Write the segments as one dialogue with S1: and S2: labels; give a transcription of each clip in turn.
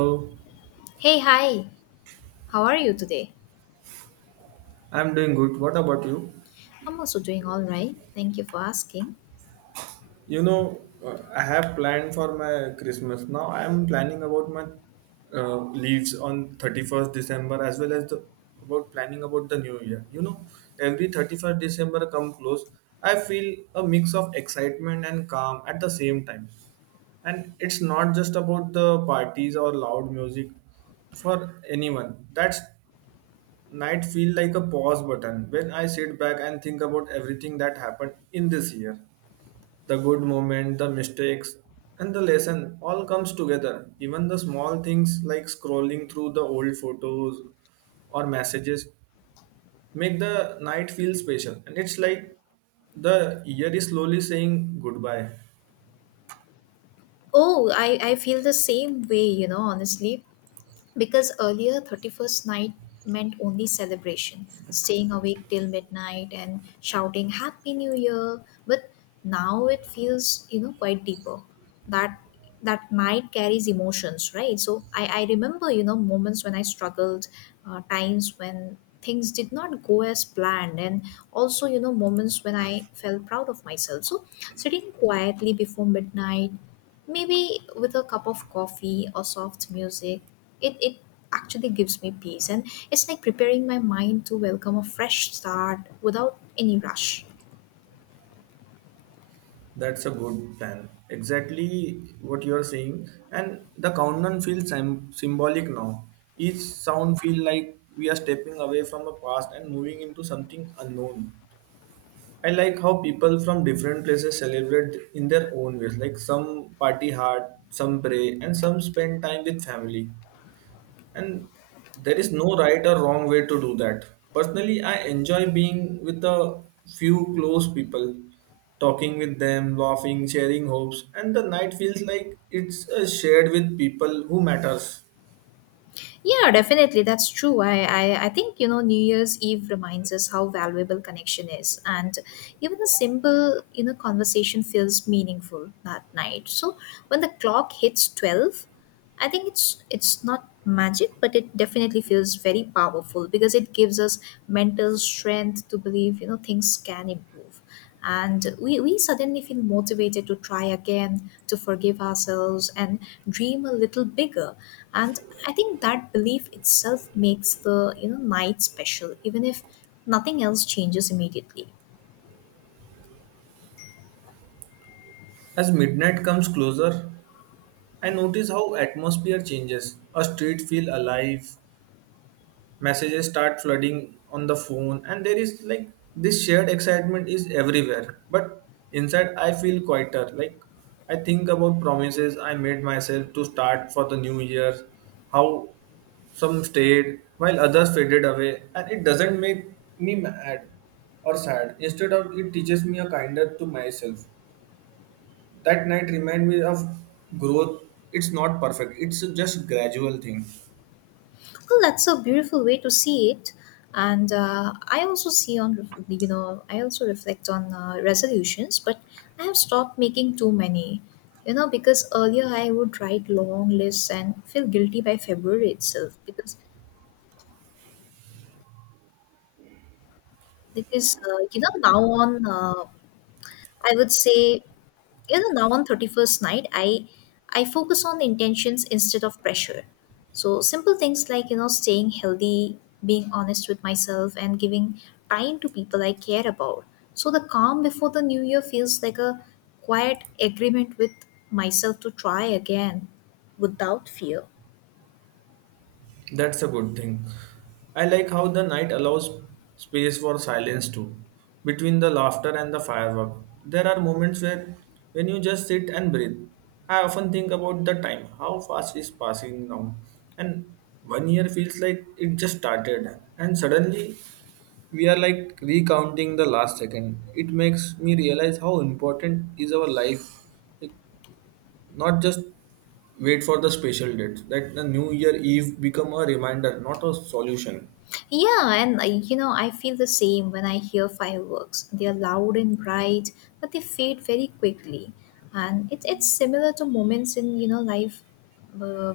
S1: So
S2: Hey, hi. How are you today?
S1: I'm doing good. What about you?
S2: I'm also doing all right. Thank you for asking.
S1: I have planned for my Christmas. Now I'm planning about my uh, leaves on 31st December as well as the about planning about the new year. Every 31st December come close, I feel a mix of excitement and calm at the same time. And it's not just about the parties or loud music for anyone. That's night feel like a pause button when I sit back and think about everything that happened in this year. The good moment, the mistakes, and the lesson all comes together. Even the small things like scrolling through the old photos or messages make the night feel special. And it's like the year is slowly saying goodbye.
S2: Oh, I feel the same way, you know, honestly. Because earlier, 31st night meant only celebration, staying awake till midnight and shouting Happy New Year. But now it feels, you know, quite deeper. That that night carries emotions, right? So I remember, you know, moments when I struggled, times when things did not go as planned, and also, you know, moments when I felt proud of myself. So sitting quietly before midnight, maybe with a cup of coffee or soft music, it actually gives me peace. And it's like preparing my mind to welcome a fresh start without any rush.
S1: That's a good plan. Exactly what you're saying. And the countdown feels sim symbolic now. Each sound feels like we are stepping away from a past and moving into something unknown. I like how people from different places celebrate in their own ways. Like some party hard, some pray, and some spend time with family, and there is no right or wrong way to do that. Personally, I enjoy being with a few close people, talking with them, laughing, sharing hopes, and the night feels like it's shared with people who matters.
S2: Yeah, definitely. That's true. I think, you know, New Year's Eve reminds us how valuable connection is. And even a simple, you know, conversation feels meaningful that night. So when the clock hits 12, I think it's not magic, but it definitely feels very powerful because it gives us mental strength to believe, you know, things can improve. And we suddenly feel motivated to try again, to forgive ourselves and dream a little bigger. And I think that belief itself makes the night special, even if nothing else changes immediately.
S1: As midnight comes closer, I notice how atmosphere changes. A street feel alive, messages start flooding on the phone, and there is like this shared excitement is everywhere. But inside I feel quieter, like I think about promises I made myself to start for the new year, how some stayed while others faded away, and it doesn't make me mad or sad. Instead of it teaches me a kinder to myself. That night remind me of growth. It's not perfect, it's just gradual thing.
S2: Well, that's a beautiful way to see it, and I also see on I also reflect on resolutions, but I have stopped making too many. You know, because earlier I would write long lists and feel guilty by February itself. Because you know now on I would say you know now on 31st night I focus on intentions instead of pressure. So simple things like, you know, staying healthy, being honest with myself, and giving time to people I care about. So the calm before the new year feels like a quiet agreement with myself to try again without fear.
S1: That's a good thing. I like how the night allows space for silence too. Between the laughter and the firework, there are moments where when you just sit and breathe. I often think about the time, how fast is passing now. And one year feels like it just started and suddenly we are like recounting the last second. It makes me realize how important is our life, not just wait for the special date. Let the new year eve become a reminder, not a solution.
S2: Yeah, and you know, I feel the same when I hear fireworks. They are loud and bright, but they fade very quickly. And it's similar to moments in, you know, life. Uh,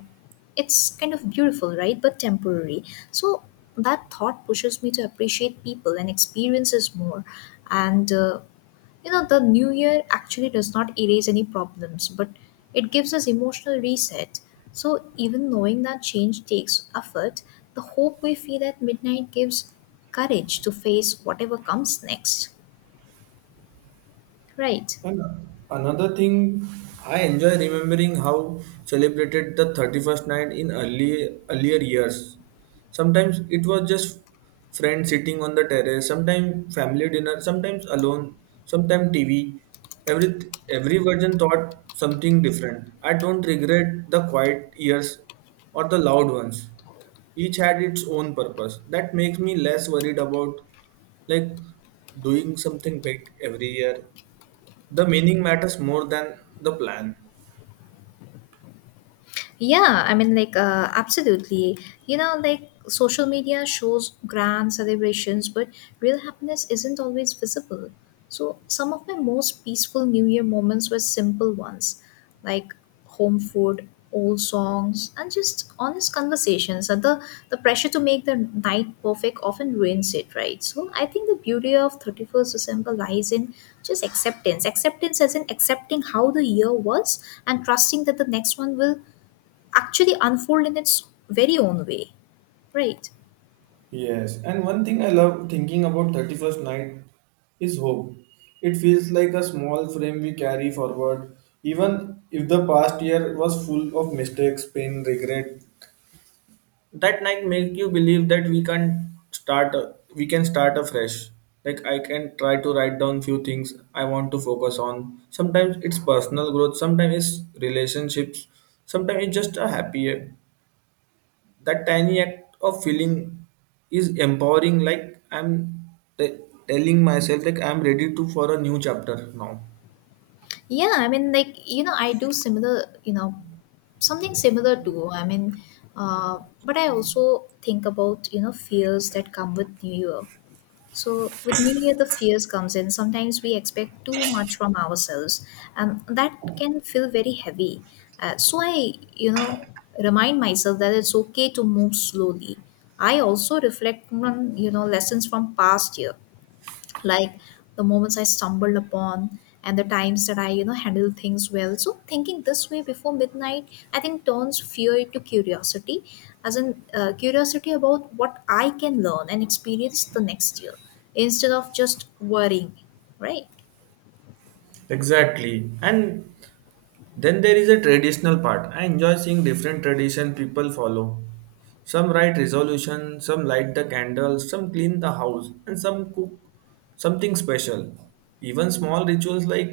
S2: it's kind of beautiful, right? But temporary. So that thought pushes me to appreciate people and experiences more. And you know, the new year actually does not erase any problems, but it gives us emotional reset. So even knowing that change takes effort, the hope we feel at midnight gives courage to face whatever comes next. Right.
S1: And another thing, I enjoy remembering how celebrated the 31st night in early earlier years. Sometimes it was just friends sitting on the terrace, sometimes family dinner, sometimes alone, sometimes TV. Every every version taught something different. I don't regret the quiet years or the loud ones. Each had its own purpose. That makes me less worried about like doing something big every year. The meaning matters more than the plan.
S2: Yeah, I mean, like, absolutely. You know, like, social media shows grand celebrations, but real happiness isn't always visible. So some of my most peaceful New Year moments were simple ones, like home food, old songs, and just honest conversations. And the pressure to make the night perfect often ruins it, right? So I think the beauty of 31st December lies in just acceptance. Acceptance as in accepting how the year was and trusting that the next one will actually unfold in its very own way, right?
S1: Yes, and one thing I love thinking about 31st night is hope. It feels like a small frame we carry forward, even if the past year was full of mistakes, pain, regret. That night make you believe that we can start afresh. Like I can try to write down few things I want to focus on. Sometimes it's personal growth, sometimes it's relationships, sometimes it's just a happy. That tiny act of feeling is empowering, like I'm t- telling myself like I'm ready to for a new chapter now.
S2: Yeah, I mean, like, you know, I do similar, you know, something similar too. I mean, but I also think about, you know, fears that come with new year. So with new year the fears comes in. Sometimes we expect too much from ourselves and that can feel very heavy. So I, you know, remind myself that it's okay to move slowly. I also reflect on, you know, lessons from past year, like the moments I stumbled upon and the times that I, you know, handle things well. So thinking this way before midnight, I think turns fear into curiosity, as in curiosity about what I can learn and experience the next year instead of just worrying, right?
S1: Exactly. And then there is a traditional part. I enjoy seeing different tradition people follow. Some write resolution, some light the candles, some clean the house, and some cook something special. Even small rituals like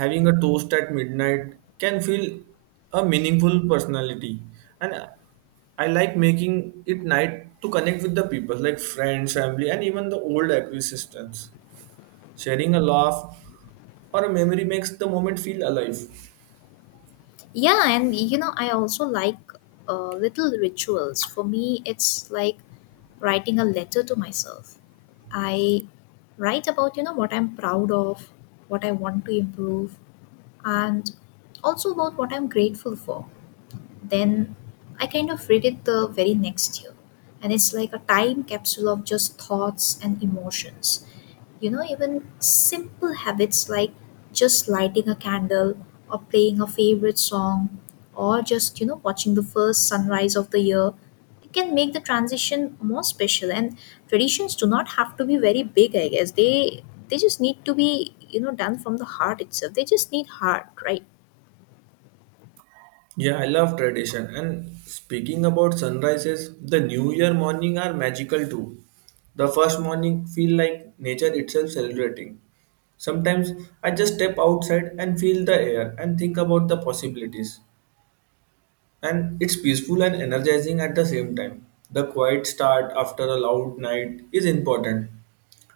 S1: having a toast at midnight can feel a meaningful personality. And I like making it night to connect with the people, like friends, family, and even the old acquaintances. Sharing a laugh or a memory makes the moment feel alive.
S2: Yeah, and you know, I also like little rituals. For me it's like writing a letter to myself. I write about, you know, what I'm proud of, what I want to improve, and also about what I'm grateful for. Then I kind of read it the very next year, and it's like a time capsule of just thoughts and emotions. You know, even simple habits like just lighting a candle or playing a favorite song or just, you know, watching the first sunrise of the year. It can make the transition more special. And traditions do not have to be very big, I guess. They just need to be, you know, done from the heart itself. They just need heart, right?
S1: Yeah, I love tradition. And speaking about sunrises, the New Year morning are magical too. The first morning feel like nature itself celebrating. Sometimes I just step outside and feel the air and think about the possibilities, and it's peaceful and energizing at the same time. The quiet start after a loud night is important.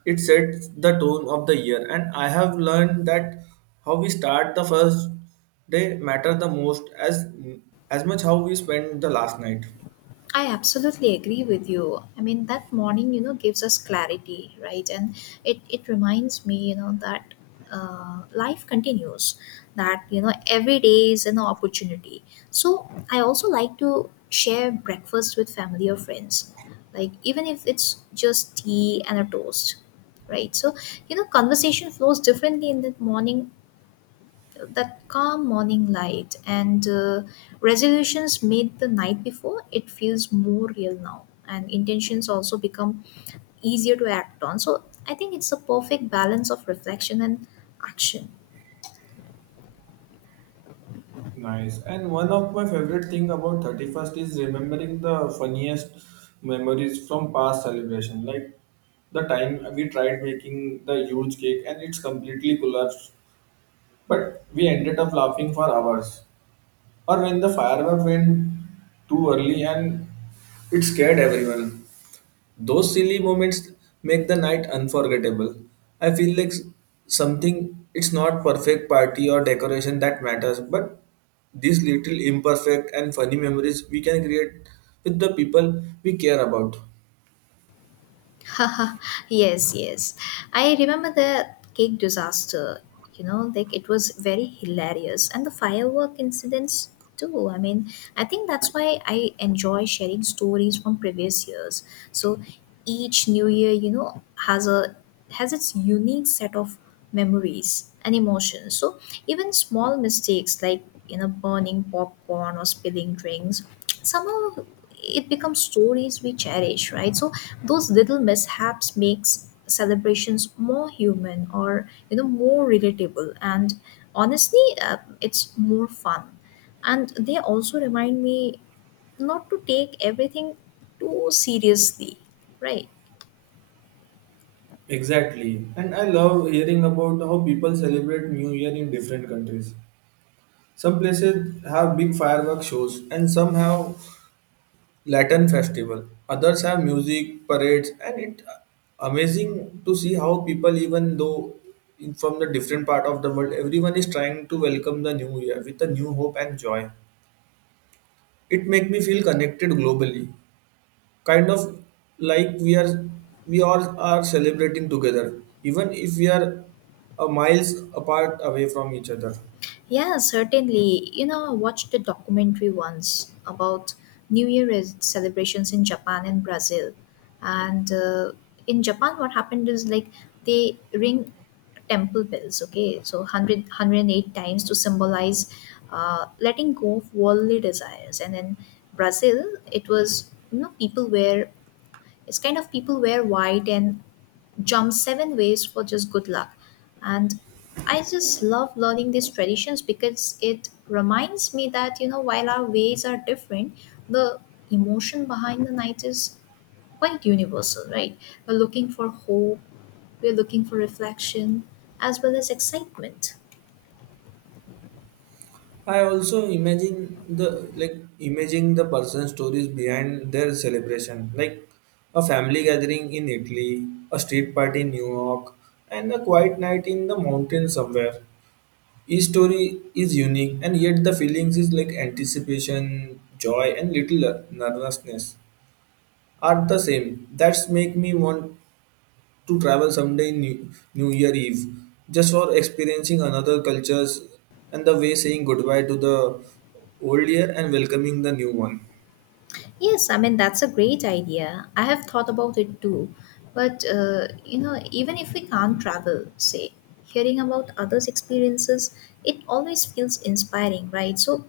S1: It sets the tone of the year, and I have learned that how we start the first day matter the most as much how we spend the last night.
S2: I absolutely agree with you. I mean, that morning, you know, gives us clarity, right? And it reminds me, you know, that life continues, that, you know, every day is an opportunity. So I also like to share breakfast with family or friends, like even if it's just tea and a toast, right? So, you know, conversation flows differently in the morning. That calm morning light and resolutions made the night before, it feels more real now, and intentions also become easier to act on. So I think it's a perfect balance of reflection and action.
S1: Nice. And one of my favorite thing about 31st is remembering the funniest memories from past celebration. Like the time we tried making the huge cake and it's completely collapsed, but we ended up laughing for hours. Or when the firework went too early and it scared everyone. Those silly moments make the night unforgettable. I feel like something, it's not perfect party or decoration that matters, but these little imperfect and funny memories we can create with the people we care about.
S2: Haha, yes, yes. I remember the cake disaster. You know, like it was very hilarious, and the firework incidents too. I mean, I think that's why I enjoy sharing stories from previous years. So each new year, you know, has a has its unique set of memories and emotions. So even small mistakes like, you know, burning popcorn or spilling drinks, somehow it becomes stories we cherish, right? So those little mishaps makes celebrations more human or, you know, more relatable and honestly, it's more fun. And they also remind me not to take everything too seriously, right?
S1: Exactly. And I love hearing about how people celebrate New Year in different countries. Some places have big firework shows and some have Latin festival. Others have music, parades, and it amazing to see how people even though in from the different part of the world, everyone is trying to welcome the new year with a new hope and joy. It make me feel connected globally, kind of like we all are celebrating together, even if we are a miles apart away from each other.
S2: Yeah, certainly. You know, I watched a documentary once about New Year celebrations in Japan and Brazil. And in Japan, what happened is like they ring temple bells, okay? So 100, times to symbolize letting go of worldly desires. And in Brazil, it was, you know, people wear, it's kind of people wear white and jump seven ways for just good luck. And I just love learning these traditions because it reminds me that, you know, while our ways are different, the emotion behind the night is quite universal, right? We're looking for hope, we're looking for reflection, as well as excitement.
S1: I also imagine the like imagine the person stories behind their celebration, like a family gathering in Italy, a street party in New York, and a quiet night in the mountain somewhere. Each story is unique, and yet the feelings is like anticipation, joy, and little nervousness are the same. That's make me want to travel someday in New Year Eve just for experiencing another cultures and the way saying goodbye to the old year and welcoming the new one.
S2: Yes, I mean, that's a great idea. I have thought about it too. But, you know, even if we can't travel, say, hearing about others' experiences, it always feels inspiring, right? So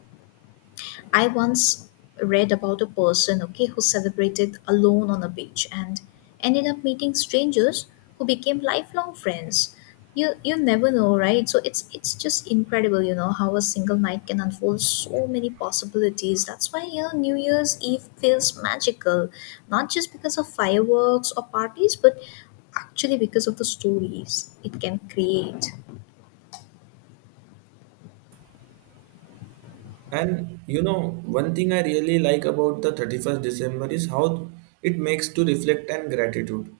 S2: I once read about a person, okay, who celebrated alone on a beach and ended up meeting strangers who became lifelong friends. You never know, right? So it's just incredible, you know, how a single night can unfold so many possibilities. That's why, you know, New Year's Eve feels magical, not just because of fireworks or parties, but actually because of the stories it can create.
S1: And one thing I really like about the 31st December is how it makes to reflect and gratitude.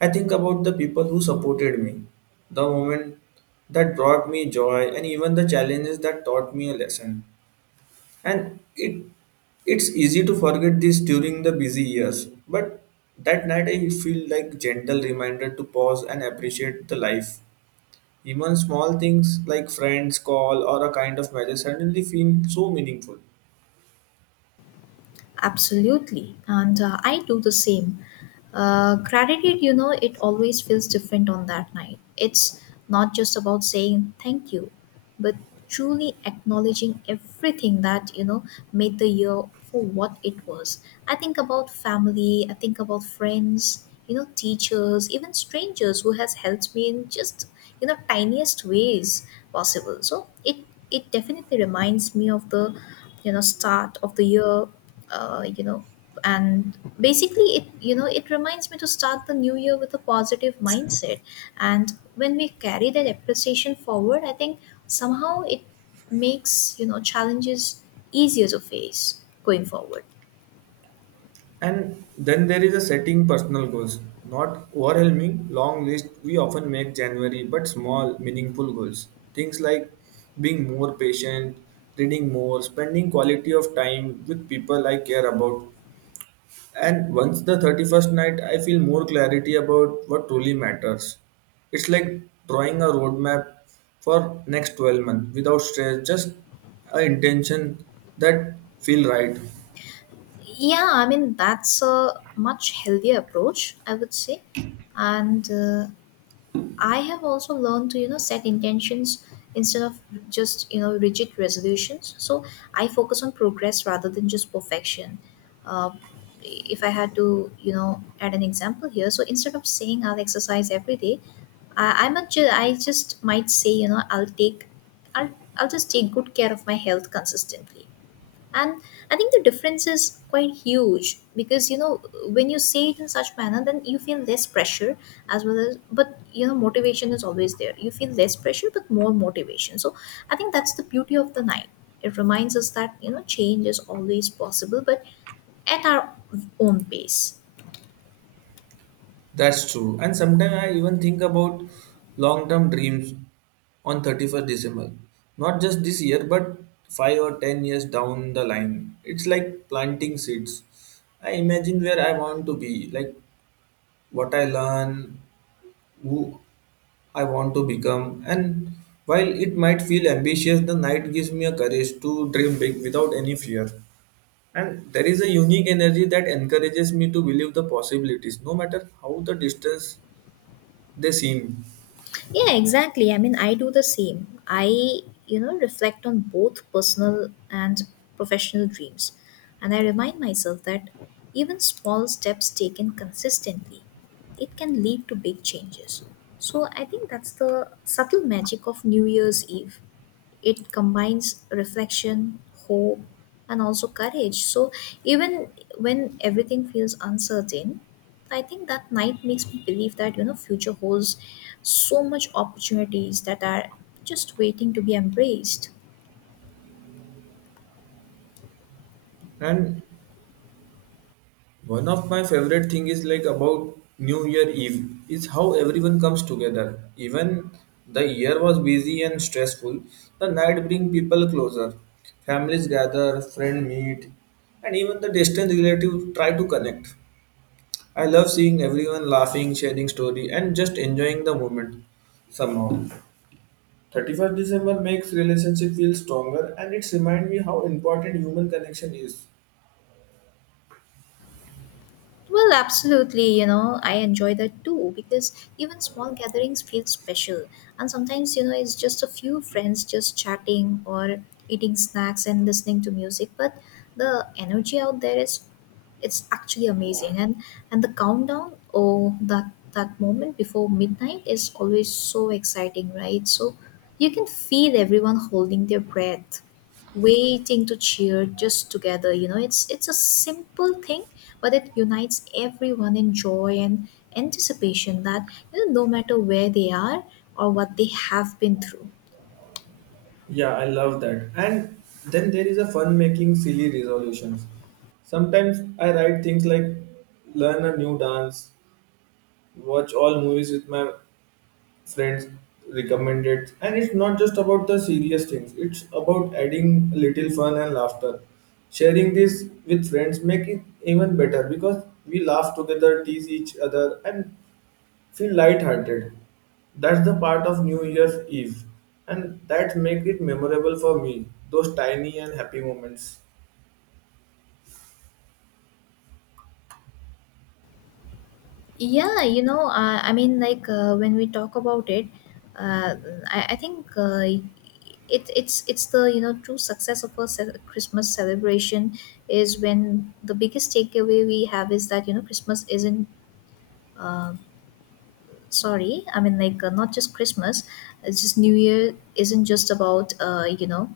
S1: I think about the people who supported me, the moment that brought me joy, and even the challenges that taught me a lesson. And it's easy to forget this during the busy years, but that night I feel like gentle reminder to pause and appreciate the life. Even small things like friends call or a kind of message suddenly feel so meaningful.
S2: Absolutely. And I do the same. Gratitude, you know, it always feels different on that night. It's not just about saying thank you, but truly acknowledging everything that, you know, made the year for what it was. I think about family, I think about friends, you know, teachers, even strangers who has helped me in just, you know, tiniest ways possible. So it definitely reminds me of the, you know, start of the year, you know, and basically it, you know, it reminds me to start the new year with a positive mindset. And when we carry that appreciation forward, I think somehow it makes, you know, challenges easier to face going forward.
S1: And then there is a setting personal goals, not overwhelming long list. We often make January, but small meaningful goals. Things like being more patient, reading more, spending quality of time with people I care about. And once the 31st night, I feel more clarity about what truly matters. It's like drawing a roadmap for next 12 months without stress, just a intention that feel right.
S2: Yeah, I mean, that's a much healthier approach, I would say. And I have also learned to, you know, set intentions instead of just, you know, rigid resolutions. So I focus on progress rather than just perfection. Uh, if I had to, you know, add an example here, so instead of saying I'll exercise every day, I just might say, you know, I'll, I'll just take good care of my health consistently. And I think the difference is quite huge because, you know, when you say it in such manner, then you feel less pressure, as well as, but you know, motivation is always there. You feel less pressure but more motivation. So I think that's the beauty of the night. It reminds us that, you know, change is always possible but at our own pace.
S1: That's true. And sometimes I even think about long-term dreams on 31st December. Not just this year, but 5 or 10 years down the line. It's like planting seeds. I imagine where I want to be, like what I learn, who I want to become. And while it might feel ambitious, the night gives me a courage to dream big without any fear. And there is a unique energy that encourages me to believe the possibilities, no matter how the distance they seem.
S2: Yeah, exactly. I mean, I do the same. I, you know, reflect on both personal and professional dreams. And I remind myself that even small steps taken consistently, it can lead to big changes. So I think that's the subtle magic of New Year's Eve. It combines reflection, hope, and also courage. So even when everything feels uncertain, I think that night makes me believe that, you know, future holds so much opportunities that are just waiting to be embraced.
S1: And one of my favorite thing is like about New Year Eve is how everyone comes together. Even the year was busy and stressful, the night bring people closer. Families gather, friends meet, and even the distant relatives try to connect. I love seeing everyone laughing, sharing story, and just enjoying the moment somehow. 31st December makes relationship feel stronger and it reminds me how important human connection is.
S2: Well, absolutely. You know, I enjoy that too because even small gatherings feel special. And sometimes, you know, it's just a few friends just chatting or eating snacks and listening to music. But the energy out there is it's actually amazing, and the countdown or that moment before midnight is always so exciting, right? So you can feel everyone holding their breath waiting to cheer just together. You know, it's a simple thing, but it unites everyone in joy and anticipation. That you know no matter where they are or what they have been through.
S1: Yeah, I love that. And then there is a fun making silly resolutions. Sometimes I write things like learn a new dance, watch all movies with my friends recommended. And it's not just about the serious things, it's about adding a little fun and laughter. Sharing this with friends make it even better because we laugh together, tease each other and feel light-hearted. That's the part of New Year's Eve, and that make it memorable for me. Those tiny and happy moments.
S2: Yeah. When we talk about it, uh, I think, it's the, you know, true success of a Christmas celebration is when the biggest takeaway we have is that, you know, Christmas isn't sorry I mean like not just Christmas. It's just New Year isn't just about, you know,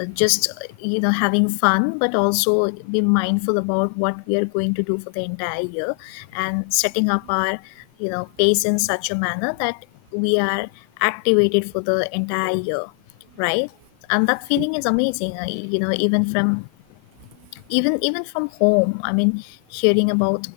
S2: just you know, having fun, but also be mindful about what we are going to do for the entire year and setting up our, you know, pace in such a manner that we are activated for the entire year, right? And that feeling is amazing. You know, even from even from home, I mean, hearing about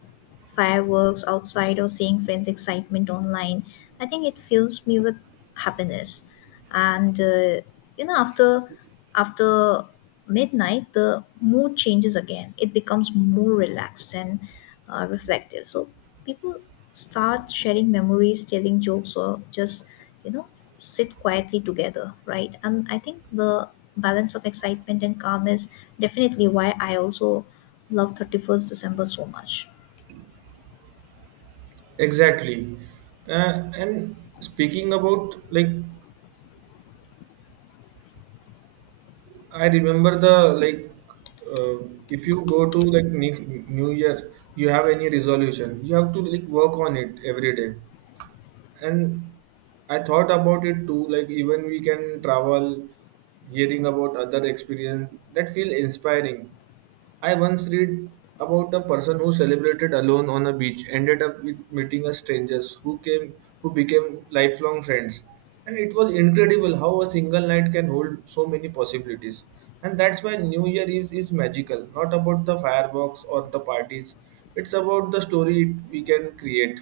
S2: fireworks outside or seeing friends' excitement online, I think it fills me with happiness. And you know, after after midnight, the mood changes again. It becomes more relaxed and reflective. So people start sharing memories, telling jokes, or just, you know, sit quietly together, right? And I think the balance of excitement and calm is definitely why I also love 31st December so much.
S1: Exactly. And speaking about like I remember the like if you go to like New Year, you have any resolution, you have to like work on it every day. And I thought about it too, like even we can travel, hearing about other experience that feel inspiring. I once read about a person who celebrated alone on a beach ended up with meeting a strangers who came who became lifelong friends. And it was incredible how a single night can hold so many possibilities. And that's why new year is magical, not about the fireworks or the parties. It's about the story we can create.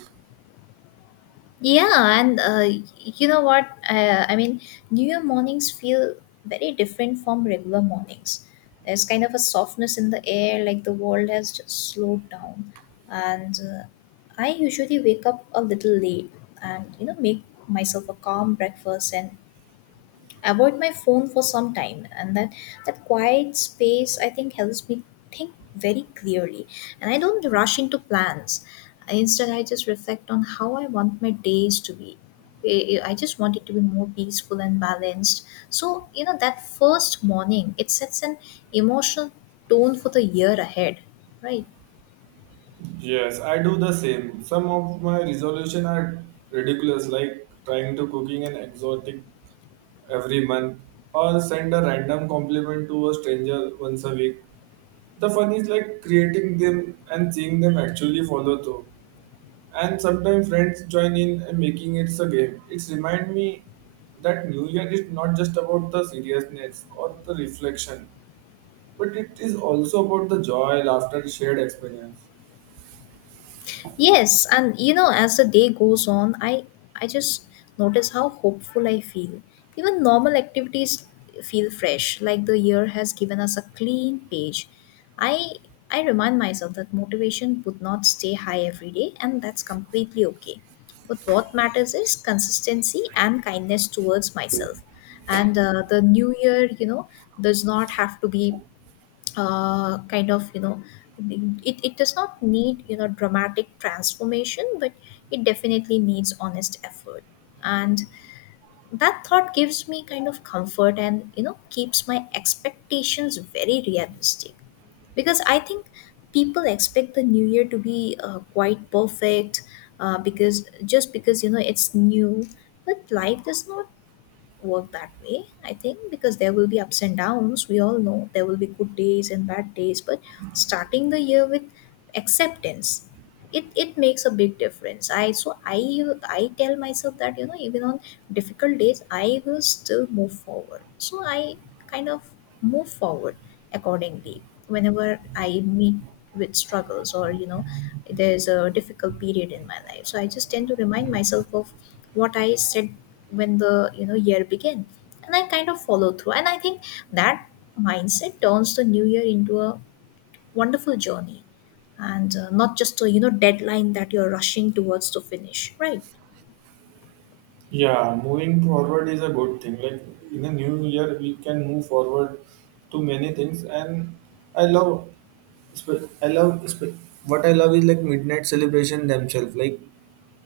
S2: Yeah. And you know what? I mean, New Year mornings feel very different from regular mornings. There's kind of a softness in the air, like the world has just slowed down. And I usually wake up a little late and, you know, make myself a calm breakfast and avoid my phone for some time. And that quiet space, I think, helps me think very clearly, and I don't rush into plans. Instead, I just reflect on how I want my days to be. I just want it to be more peaceful and balanced. So, you know, that first morning, it sets an emotional tone for the year ahead, right?
S1: Yes, I do the same. Some of my resolution are ridiculous, like trying to cooking an exotic every month or send a random compliment to a stranger once a week. The fun is like creating them and seeing them actually follow through. And sometimes friends join in and making it a game. It's remind me that New Year is not just about the seriousness or the reflection, but it is also about the joy, laughter, shared experience.
S2: Yes. And you know, as the day goes on, I just notice how hopeful I feel. Even normal activities feel fresh, like the year has given us a clean page. I I remind myself that motivation would not stay high every day, and that's completely okay. But what matters is consistency and kindness towards myself. And the new year, you know, does not have to be kind of, you know, it does not need, you know, dramatic transformation, but it definitely needs honest effort. And that thought gives me kind of comfort, and, you know, keeps my expectations very realistic. Because I think people expect the new year to be, quite perfect, because just because, you know, it's new. But life does not work that way, I think, because there will be ups and downs. We all know there will be good days and bad days. But starting the year with acceptance, it makes a big difference. I so i I tell myself that, you know, even on difficult days, I will still move forward. So I kind of move forward accordingly whenever I meet with struggles, or, you know, there's a difficult period in my life. So I just tend to remind myself of what I said when the, you know, year begin, and I kind of follow through. And I think that mindset turns the new year into a wonderful journey, and not just a, you know, deadline that you're rushing towards to finish, right?
S1: Yeah, moving forward is a good thing. Like in the new year, we can move forward to many things, and I love, spe- I love spe- what I love is like midnight celebration themselves. Like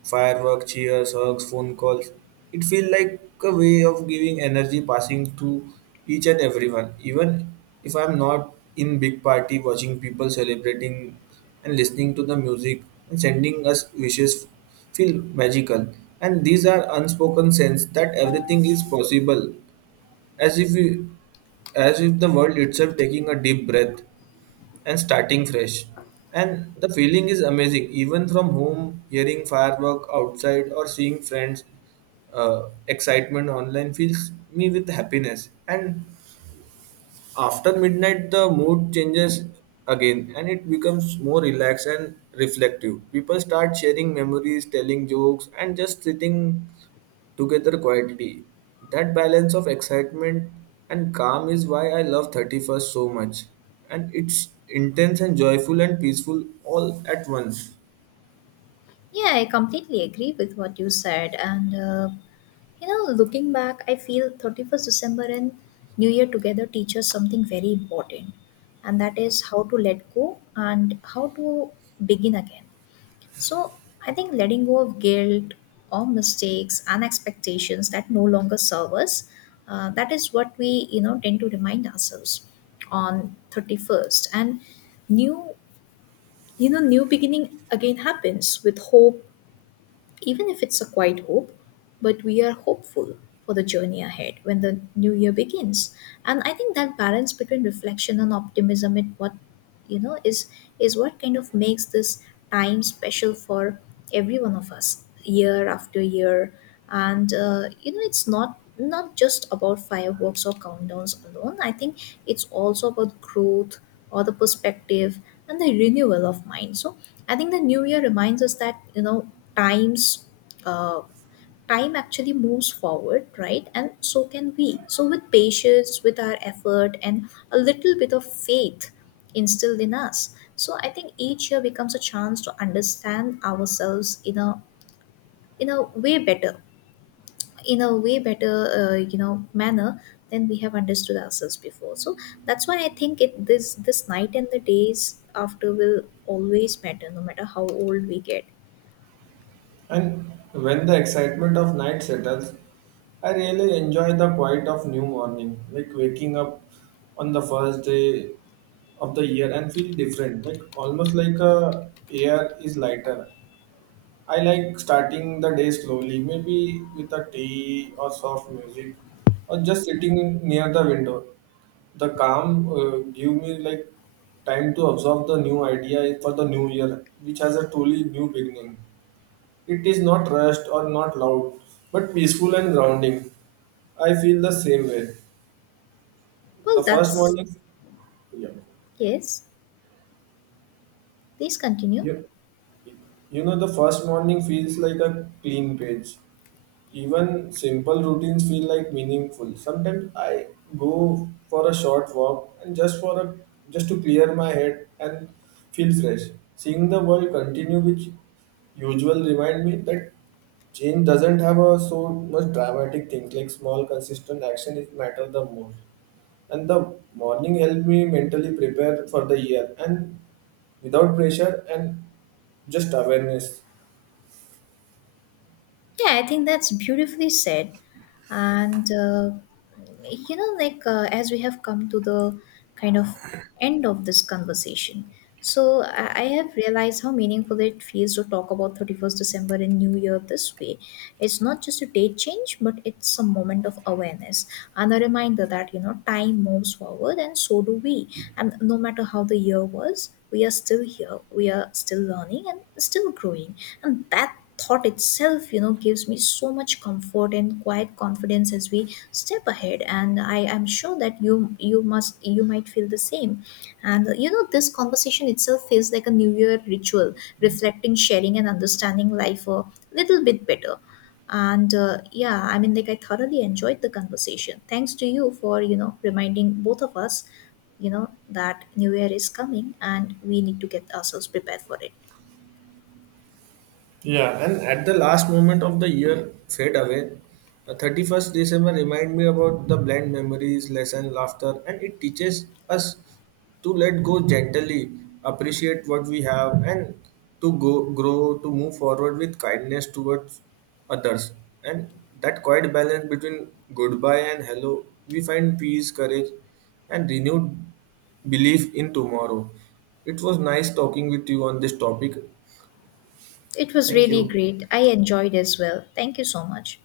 S1: fireworks, cheers, hugs, phone calls. It feels like a way of giving energy passing to each and everyone. Even if I'm not in big party, watching people celebrating and listening to the music and sending us wishes feel magical. And these are unspoken sense that everything is possible, as if we as if the world itself taking a deep breath and starting fresh. And the feeling is amazing, even from home hearing firework outside or seeing friends excitement online fills me with happiness. And after midnight the mood changes again and it becomes more relaxed and reflective. People start sharing memories, telling jokes, and just sitting together quietly. That balance of excitement and calm is why I love 31st so much. And it's intense and joyful and peaceful all at once.
S2: Yeah, I completely agree with what you said. And you know, looking back, I feel 31st December and new year together teach us something very important, and that is how to let go and how to begin again. So I think letting go of guilt or mistakes and expectations that no longer serve us, that is what we, you know, tend to remind ourselves on 31st. And new you know, new beginning again happens with hope, even if it's a quiet hope, but we are hopeful for the journey ahead when the new year begins. And I think that balance between reflection and optimism, it what, you know, is what kind of makes this time special for every one of us year after year. And you know, it's not just about fireworks or countdowns alone. I think it's also about growth or the perspective and the renewal of mind. So I think the new year reminds us that, you know, times, uh, time actually moves forward, right? And so can we. So with patience, with our effort, and a little bit of faith instilled in us, so I think each year becomes a chance to understand ourselves in a way better in a way better you know, manner, than we have understood ourselves before. So that's why I think it, this night and the days after will always matter, no matter how old we get.
S1: And when the excitement of night settles, I really enjoy the quiet of new morning, like waking up on the first day of the year and feel different, like almost like a air is lighter. I like starting the day slowly, maybe with a tea or soft music, or just sitting near the window. The calm give me like time to absorb the new idea for the new year, which has a truly new beginning. It is not rushed or not loud, but peaceful and grounding. I feel the same way. The
S2: Well,
S1: first
S2: that's
S1: morning, yeah,
S2: yes. Please continue.
S1: yeah. The first morning feels like a clean page. Even simple routines feel like meaningful. Sometimes I go for a short walk and just for a just to clear my head and feel fresh. Seeing the world continue with usual remind me that change doesn't have a so much dramatic things, like small consistent action is matter the most. And the morning helped me mentally prepare for the year, and without pressure and just awareness.
S2: Yeah, I think that's beautifully said. And, you know, like as we have come to the kind of end of this conversation, so I have realized how meaningful it feels to talk about 31st December and New Year this way. It's not just a date change, but it's a moment of awareness and a reminder that, you know, time moves forward and so do we. And no matter how the year was, we are still here, we are still learning and still growing. And that thought itself, you know, gives me so much comfort and quiet confidence as we step ahead. And I am sure that you must, you might feel the same. And you know, this conversation itself feels like a new year ritual, reflecting, sharing, and understanding life a little bit better. And yeah, I mean, like, I thoroughly enjoyed the conversation. Thanks to you for, you know, reminding both of us, you know, that new year is coming and we need to get ourselves prepared for it.
S1: Yeah, and at the last moment of the year fade away, 31st December remind me about the bland memories, lesson, laughter, and it teaches us to let go gently, appreciate what we have, and to go grow, to move forward with kindness towards others. And that quiet balance between goodbye and hello, we find peace, courage, and renewed belief in tomorrow. It was nice talking with you on this topic.
S2: It was
S1: Thank
S2: really
S1: you.
S2: great. I enjoyed as well. Thank you so much.